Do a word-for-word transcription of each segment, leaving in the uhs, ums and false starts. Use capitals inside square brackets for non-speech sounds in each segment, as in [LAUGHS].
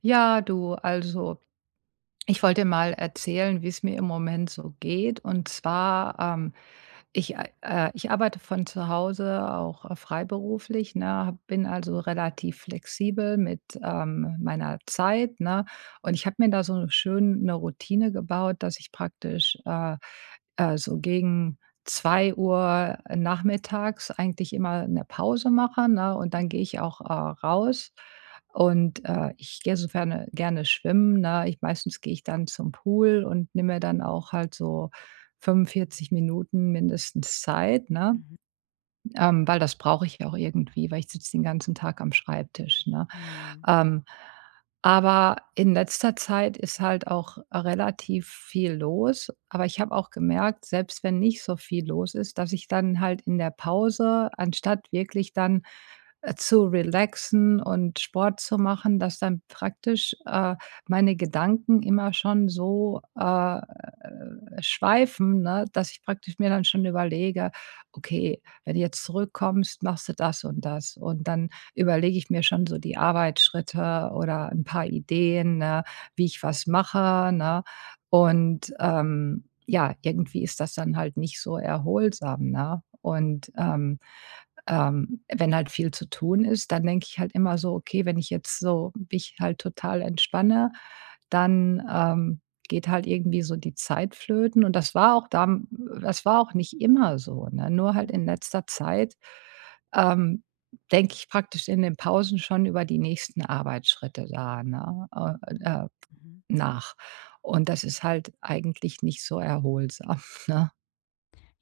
Ja, du, also ich wollte mal erzählen, wie es mir im Moment so geht. Und zwar, ähm, ich, ei- äh, ich arbeite von zu Hause auch äh, freiberuflich, ne, hab- bin also relativ flexibel mit ähm, meiner Zeit, ne, und ich habe mir da so schön eine Routine gebaut, dass ich praktisch äh, äh, so gegen zwei Uhr nachmittags eigentlich immer eine Pause mache, ne, und dann gehe Mhm, ich auch äh, raus und, äh, ich gehe sofern gerne schwimmen, ne? Ich meistens gehe ich dann zum Pool und nehme mir dann auch halt so fünfundvierzig Minuten mindestens Zeit, ne? mhm, Ähm, weil das brauche ich ja auch irgendwie, weil ich sitze den ganzen Tag am Schreibtisch, ne? mhm, Ähm, aber in letzter Zeit ist halt auch relativ viel los, aber ich habe auch gemerkt, selbst wenn nicht so viel los ist, dass ich dann halt in der Pause, anstatt wirklich dann äh, zu relaxen und Sport zu machen, dass dann praktisch, äh, meine Gedanken immer schon so, äh, äh, schweifen, ne, dass ich praktisch mir dann schon überlege: „Okay, wenn du jetzt zurückkommst, machst du das und das.“ Und dann überlege ich mir schon so die Arbeitsschritte oder ein paar Ideen, ne, wie ich was mache, ne? Und, ähm, ja, irgendwie ist das dann halt nicht so erholsam, ne? Und, ähm ähm, wenn halt viel zu tun ist, dann denke ich halt immer so: „Okay, wenn ich jetzt so mich halt total entspanne, dann, ähm, geht halt irgendwie so die Zeit flöten.“ Und das war auch da, das war auch nicht immer so, ne? Nur halt in mhm, letzter Zeit, ähm, denke ich praktisch in den Pausen schon über die nächsten Arbeitsschritte da, ne, äh, mhm, äh, mhm. nach. Und das ist halt eigentlich nicht so erholsam. [LAUGHS]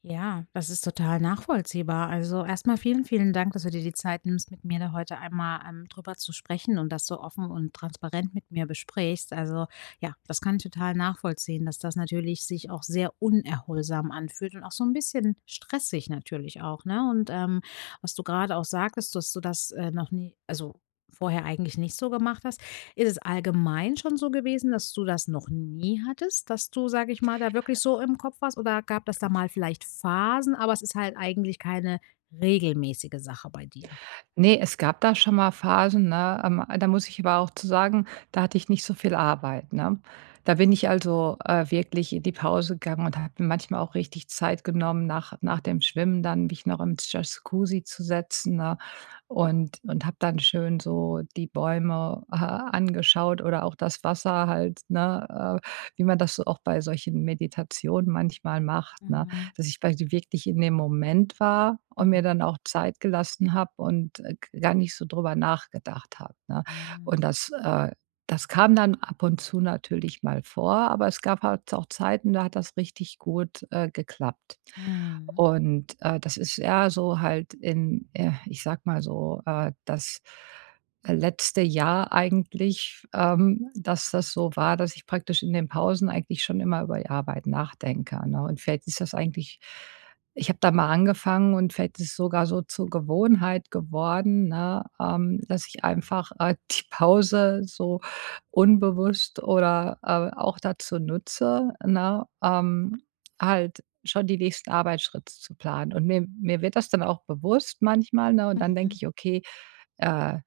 Ja, das ist total nachvollziehbar. Also erstmal vielen, vielen Dank, dass du dir die Zeit nimmst, mit mir da heute einmal, ähm, drüber zu sprechen und das so offen und transparent mit mir besprichst. Also, ja, das kann ich total nachvollziehen, dass das natürlich sich auch sehr unerholsam anfühlt und auch so ein bisschen stressig natürlich auch, ne? Und, ähm, was du gerade auch sagtest, dass du das, äh, noch nie, also vorher eigentlich nicht so gemacht hast. Ist es allgemein schon so gewesen, dass du das noch nie hattest, dass du, sage ich mal, da wirklich so im Kopf warst, oder gab das da mal vielleicht Phasen, aber es ist halt eigentlich keine regelmäßige Sache bei dir? Ne, es gab da schon mal Phasen, ne? Ähm, da muss ich aber auch zu sagen, da hatte ich nicht so viel Arbeit, ne? Da bin ich also, äh, wirklich in die Pause gegangen und habe mir manchmal auch richtig Zeit genommen, nach nach dem Schwimmen dann mich noch im Jacuzzi zu setzen, ne? Und und habe dann schön so die Bäume, äh, angeschaut oder auch das Wasser halt, ne, äh, wie man das so auch bei solchen Meditationen manchmal macht, ne? Mhm, Dass ich vielleicht wirklich in dem Moment war und mir mhm, dann auch Zeit gelassen habe und, äh, gar nicht so drüber nachgedacht habe, ne? mhm, Und das, äh Das kam dann ab und zu natürlich mal vor, aber es gab halt auch Zeiten, da hat das richtig gut, äh, geklappt. mhm, Und, äh, das ist eher so halt in, äh, ich sag mal so, äh, das letzte Jahr eigentlich, ähm, dass das so war, dass ich praktisch in den Pausen eigentlich schon immer über die Arbeit nachdenke, ne? Und vielleicht ist das eigentlich, ich habe da mal angefangen und vielleicht ist es sogar so zur Gewohnheit geworden, ne, ähm, dass ich einfach, äh, [LAUGHS] die Pause so unbewusst oder, äh, auch dazu nutze, ne, ähm, halt schon die nächsten Arbeitsschritte zu planen. Und mir mir wird das dann auch bewusst manchmal, ne, und dann mhm, denke mhm, ich: „Okay, äh“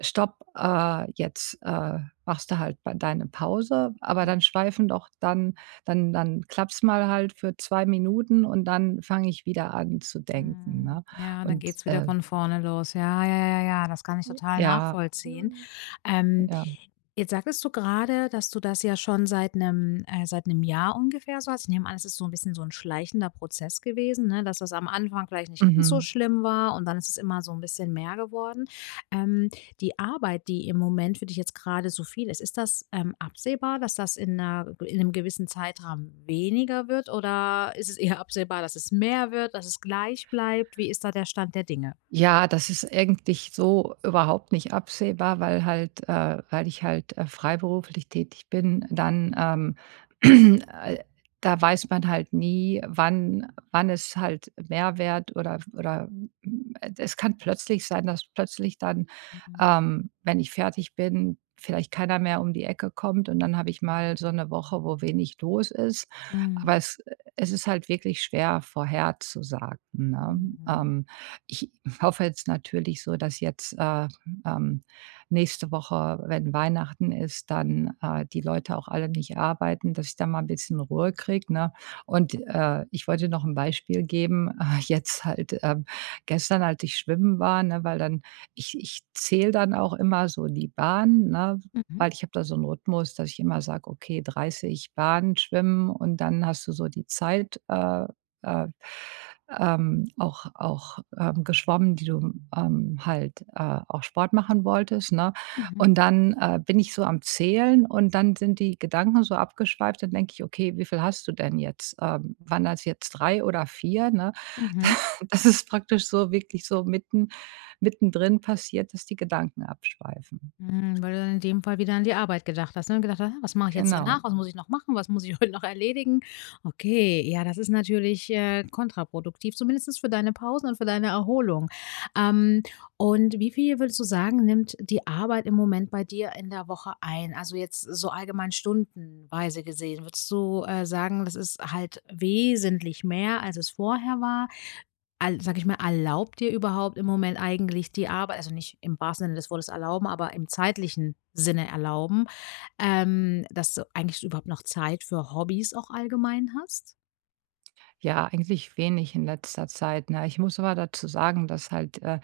Stopp, äh, jetzt, äh, machst du halt bei deine Pause, aber dann schweifen doch dann dann dann klappt's mal halt für zwei Minuten und dann fange ich wieder an zu denken, mhm. ne? Ja, dann Und, geht's wieder äh von vorne los. Ja, ja, ja, ja, das kann ich total ja, nachvollziehen. Ähm, ja, Jetzt sagtest du gerade, dass du das ja schon seit einem äh, seit einem Jahr ungefähr so hast. Ich nehme an, es ist so ein bisschen so ein schleichender Prozess gewesen, ne, dass das am Anfang vielleicht nicht ganz so mhm. schlimm war und dann ist es immer so ein bisschen mehr geworden. Ähm, die Arbeit, die im Moment für dich jetzt gerade so viel ist, ist das, ähm, absehbar, dass das in 'ner in 'nem gewissen Zeitraum weniger wird, oder ist es eher absehbar, dass es mehr wird, dass es gleich bleibt? Wie ist da der Stand der Dinge? Ja, das ist eigentlich so überhaupt nicht absehbar, weil halt äh, weil ich halt, äh, freiberuflich tätig bin, dann, ähm, [CLEARS THROAT] äh, da weiß man halt nie, wann wann es halt Mehrwert oder oder, hm, es kann plötzlich sein, dass plötzlich dann, Mhm. ähm, wenn ich fertig bin, vielleicht keiner mehr um die Ecke kommt und dann habe ich mal so eine Woche, wo wenig los ist. Aber Mhm. es Es ist halt wirklich schwer vorherzusagen, ne? Mhm. Ähm Ich hoffe jetzt natürlich so, dass jetzt, äh, ähm, nächste Woche, wenn Weihnachten ist, dann, äh, die Leute auch alle nicht arbeiten, dass ich da mal ein bisschen Ruhe kriege, ne? Und, äh, ich wollte noch ein Beispiel geben. [LAUGHS] Äh, jetzt halt, ähm, gestern, als ich schwimmen war, ne, weil dann ich ich zähle dann auch immer so die Bahn, ne, Mhm. weil ich habe da so einen Rhythmus, dass ich immer sage: „Okay, dreißig Bahnen schwimmen“, und dann hast du so die Zeit, äh äh, ähm, auch auch, ähm, geschwommen, die du, ähm, halt, äh, auch Sport machen wolltest, ne? Mhm. Und dann, äh, bin ich so am Zählen und dann sind die Gedanken so abgeschweift, dann denke ich: „Okay, wie viel hast du denn jetzt? Ähm, waren das jetzt drei oder vier?“ Ne? Mhm. [LAUGHS] Das ist praktisch so wirklich so mitten mittendrin passiert, dass die Gedanken abschweifen. Hm, weil du dann in dem Fall wieder an die Arbeit gedacht hast, ne? Und gedacht hast: „Ah, was mache ich jetzt Genau. danach? Was muss ich noch machen? Was muss ich [LAUGHS] heute noch erledigen?“ Okay, ja, das ist natürlich, äh, kontraproduktiv, zumindest für deine Pausen und für deine Erholung. Ähm, und wie viel würdest du sagen, nimmt die Arbeit im Moment bei dir in der Woche ein? Also, jetzt so allgemein stundenweise gesehen. Würdest du, äh, sagen, das ist halt wesentlich mehr, als es vorher war? Al, sage ich mal, erlaubt dir überhaupt im Moment eigentlich die Arbeit, also nicht im wahrsten Sinne des Wortes erlauben, aber im zeitlichen Sinne erlauben, ähm, dass du eigentlich überhaupt noch Zeit für Hobbys auch allgemein hast? Ja, eigentlich wenig in letzter Zeit, ne? Ich muss aber dazu sagen, dass halt, äh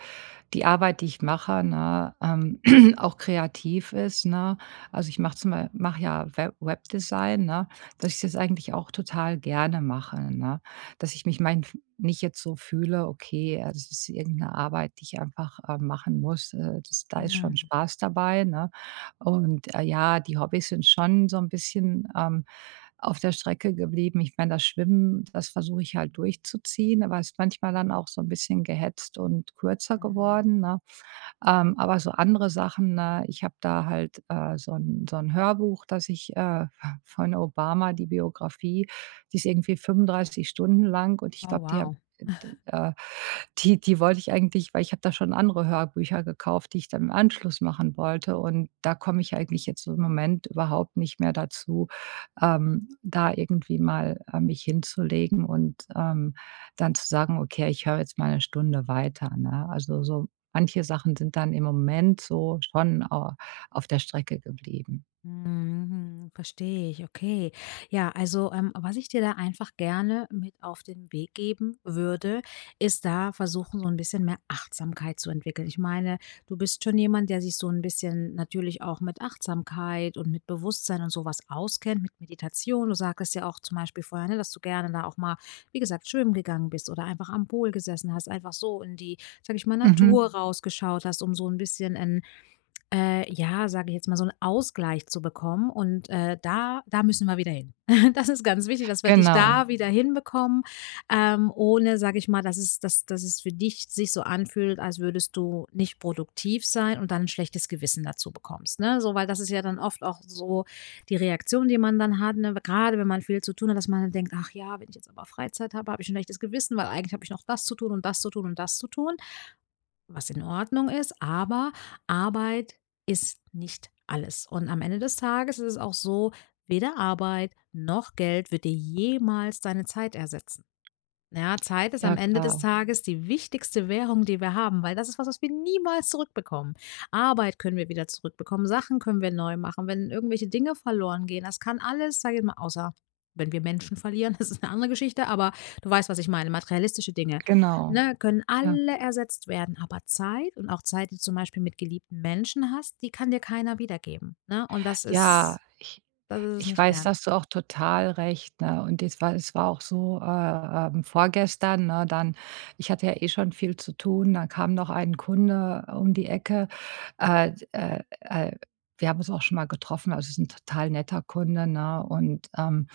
die Arbeit, die ich mache, ne, ähm, [CLEARS THROAT] auch kreativ ist, ne? Also, ich mache zum Beispiel mache ja Web Webdesign, ne, dass ich das eigentlich auch total gerne mache, ne? Dass ich mich mein nicht jetzt so fühle: „Okay, äh, das ist irgendeine Arbeit, die ich einfach, äh, machen muss. Äh, das da ist schon Mhm, Spaß dabei“, ne? Und, äh, ja, die Hobbys sind schon so ein bisschen, ähm auf der Strecke geblieben. Ich meine, das Schwimmen, das versuche ich halt durchzuziehen, aber es ist manchmal dann auch so ein bisschen gehetzt und kürzer mhm. geworden, ne? Ähm, aber so andere Sachen, ne, ich habe da halt, äh, so ein so ein Hörbuch, das ich, äh, [LAUGHS] von Obama, die Biografie, die ist irgendwie fünfunddreißig Stunden lang und ich Oh, glaube, die habe wow. äh, die die wollte ich eigentlich, weil ich habe da schon andere Hörbücher gekauft, die ich dann im Anschluss machen wollte und da komme ich eigentlich jetzt so im Moment überhaupt nicht mehr dazu, ähm, da irgendwie mal, äh, mich hinzulegen und, ähm, dann zu sagen: „Okay, ich höre jetzt mal eine Stunde weiter“, ne? Also, so manche Sachen sind dann im Moment so schon au auf der Strecke geblieben. Mhm, verstehe ich, okay. Ja, also, ähm, was ich dir da einfach gerne mit auf den Weg geben würde, ist da versuchen, so ein bisschen mehr Achtsamkeit zu entwickeln. Ich meine, du bist schon jemand, der sich so ein bisschen natürlich auch mit Achtsamkeit und mit Bewusstsein und sowas auskennt, mit Meditation. Du sagtest ja auch zum Beispiel vorher, ne, dass du gerne da auch mal, wie gesagt, schwimmen gegangen bist oder einfach am Pool gesessen hast, einfach so in die, sage ich mal, Mhm. Natur rausgeschaut hast, um so ein bisschen äh, ja, sage ich jetzt mal, so einen Ausgleich zu bekommen, und, äh, da da müssen wir wieder hin. [LAUGHS] Das ist ganz wichtig, dass wir dich Genau. da wieder hinbekommen, ähm, ohne, sage ich mal, dass es, dass dass es für dich sich so anfühlt, als würdest du nicht produktiv sein und dann ein schlechtes Gewissen dazu bekommst, ne? So, weil das ist ja dann oft auch so die Reaktion, die man dann hat, ne? Grade wenn man viel zu tun hat, dass man dann denkt: „Ach ja, wenn ich jetzt aber Freizeit habe, habe ich ein schlechtes Gewissen, weil eigentlich habe ich noch das zu tun und das zu tun und das zu tun.“ Was in Ordnung ist, aber Arbeit ist nicht alles. Und am Ende des Tages ist es auch so, weder Arbeit noch Geld wird dir jemals deine Zeit ersetzen. Ja, Zeit ist am Ja, Ende des klar. Tages die wichtigste Währung, die wir haben, weil das ist was, was wir niemals zurückbekommen. Arbeit können wir wieder zurückbekommen, Sachen können wir neu machen, wenn irgendwelche Dinge verloren gehen, das kann alles, sage ich mal, außer wenn wir Menschen verlieren, [LAUGHS] das ist eine andere Geschichte, aber du weißt, was ich meine. Materialistische Dinge, Genau. ne, können Ja. alle ersetzt werden, aber Zeit, und auch Zeit, die du zum Beispiel mit geliebten Menschen hast, die kann dir keiner wiedergeben. Ne? Und das Ja, ist, ich das ist es Ich nicht weiß, da wert. hast du auch total recht, ne? Und das war Es war auch so, äh, ähm, vorgestern, ne, dann ich hatte ja eh schon viel zu tun, dann kam noch ein Kunde um die Ecke. Äh, d äh, äh, Wir haben uns auch schon mal getroffen, also ist 'n total netter Kunde, ne? Und, ähm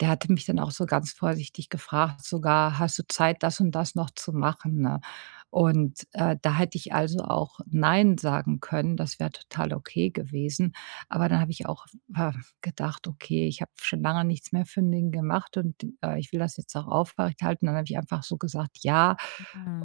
Der hatte mich dann auch so ganz vorsichtig gefragt sogar: „Hast du Zeit, das und das noch zu machen“, ne? Und, äh, da hätte ich also auch nein sagen können, das wäre total okay gewesen. Aber dann habe ich auch, äh, gedacht: „Okay, ich habe schon lange nichts mehr für den gemacht und, äh, ich will das jetzt auch aufrechterhalten.“ Dann habe ich einfach so gesagt: „Ja“,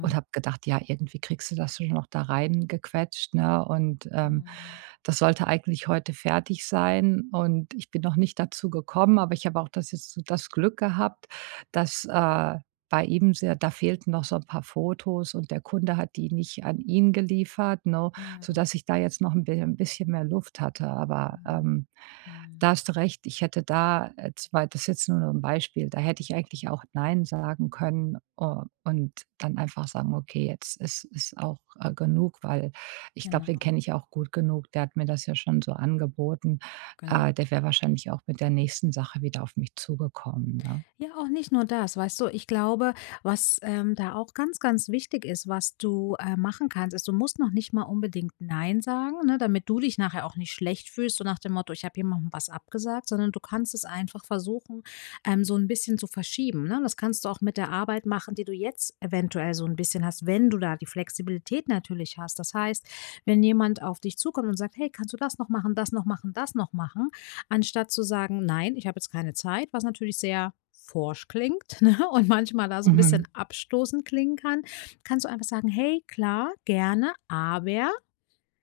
und habe gedacht: „Ja, irgendwie kriegst du das schon noch da reingequetscht“, ne? Und, ähm Mhm. Das sollte eigentlich heute fertig sein und ich bin noch nicht dazu gekommen, aber ich habe auch das jetzt so das Glück gehabt, dass, äh, bei ihm sehr da fehlten noch so ein paar Fotos und der Kunde hat die nicht an ihn geliefert, ne, Mhm. sodass ich da jetzt noch ein bi ein bisschen mehr Luft hatte. Aber, Mhm. ähm, Mhm. da hast du recht, ich hätte da äh, zwar, das ist jetzt nur so ein Beispiel, da hätte ich eigentlich auch nein sagen können, äh, und dann einfach sagen: „Okay, jetzt ist ist auch, äh, genug“, weil ich glaube, den Genau. kenne ich auch gut genug. Der hat mir das ja schon so angeboten. Genau. Äh, der wäre wahrscheinlich auch mit der nächsten Sache wieder auf mich zugekommen, ne? Ja, auch nicht nur das, weißt du, ich glaube, was, ähm, da auch ganz, ganz wichtig ist, was du, äh, machen kannst, ist, du musst noch nicht mal unbedingt „Nein“ sagen, ne, damit du dich nachher auch nicht schlecht fühlst, so nach dem Motto: „Ich habe jemandem was abgesagt“, sondern du kannst es einfach versuchen, ähm, so ein bisschen zu verschieben, ne? Das kannst du auch mit der Arbeit machen, die du jetzt eventuell so ein bisschen hast, wenn du da die Flexibilität natürlich hast. Das heißt, wenn jemand auf dich zukommt und sagt: „Hey, kannst du das noch machen, das noch machen, das noch machen?“ Anstatt zu sagen: „Nein, ich habe jetzt keine Zeit“, was natürlich sehr forsch klingt, [LAUGHS] ne, und manchmal da so ein Mhm. bisschen abstoßend klingen kann, kannst du einfach sagen: „Hey, klar, gerne, aber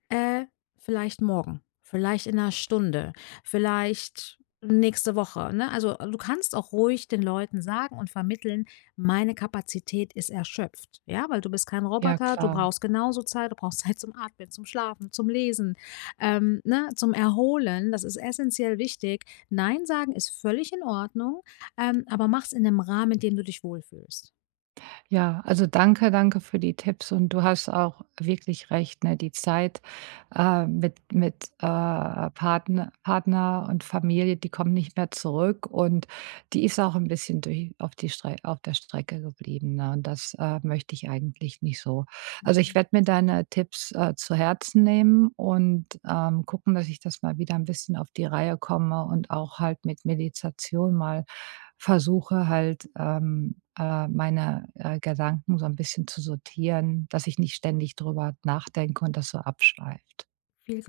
äh, vielleicht morgen, vielleicht in einer Stunde, vielleicht nächste Woche, ne?“ Also, du kannst auch ruhig den Leuten sagen und vermitteln: „Meine Kapazität ist erschöpft“, ja? Weil du bist kein Ja, Roboter, du klar. brauchst genauso Zeit, du brauchst [LAUGHS] Zeit zum Atmen, zum Schlafen, zum Lesen, ähm, ne, zum Erholen. Das ist essentiell wichtig. Nein sagen ist völlig in Ordnung, ähm, aber mach's in 'nem Rahmen, in dem du dich wohlfühlst. Ja, also danke, danke für die Tipps und du hast auch wirklich recht, ne? Die Zeit, äh, mit mit, äh, Partner Partner und Familie, die kommt nicht mehr zurück und die ist auch ein bisschen durch auf die Strei auf der Strecke geblieben, ne? Und das, äh, möchte ich eigentlich nicht so. Also, ich Mhm. werde mir deine Tipps, äh, zu Herzen nehmen und, ähm, gucken, dass ich das mal wieder ein bisschen auf die Reihe komme und auch halt mit Meditation mal versuche halt, ähm, äh, meine, äh, Gedanken so ein bisschen zu sortieren, dass ich nicht ständig drüber nachdenke und das so abschleift. Viel Glück.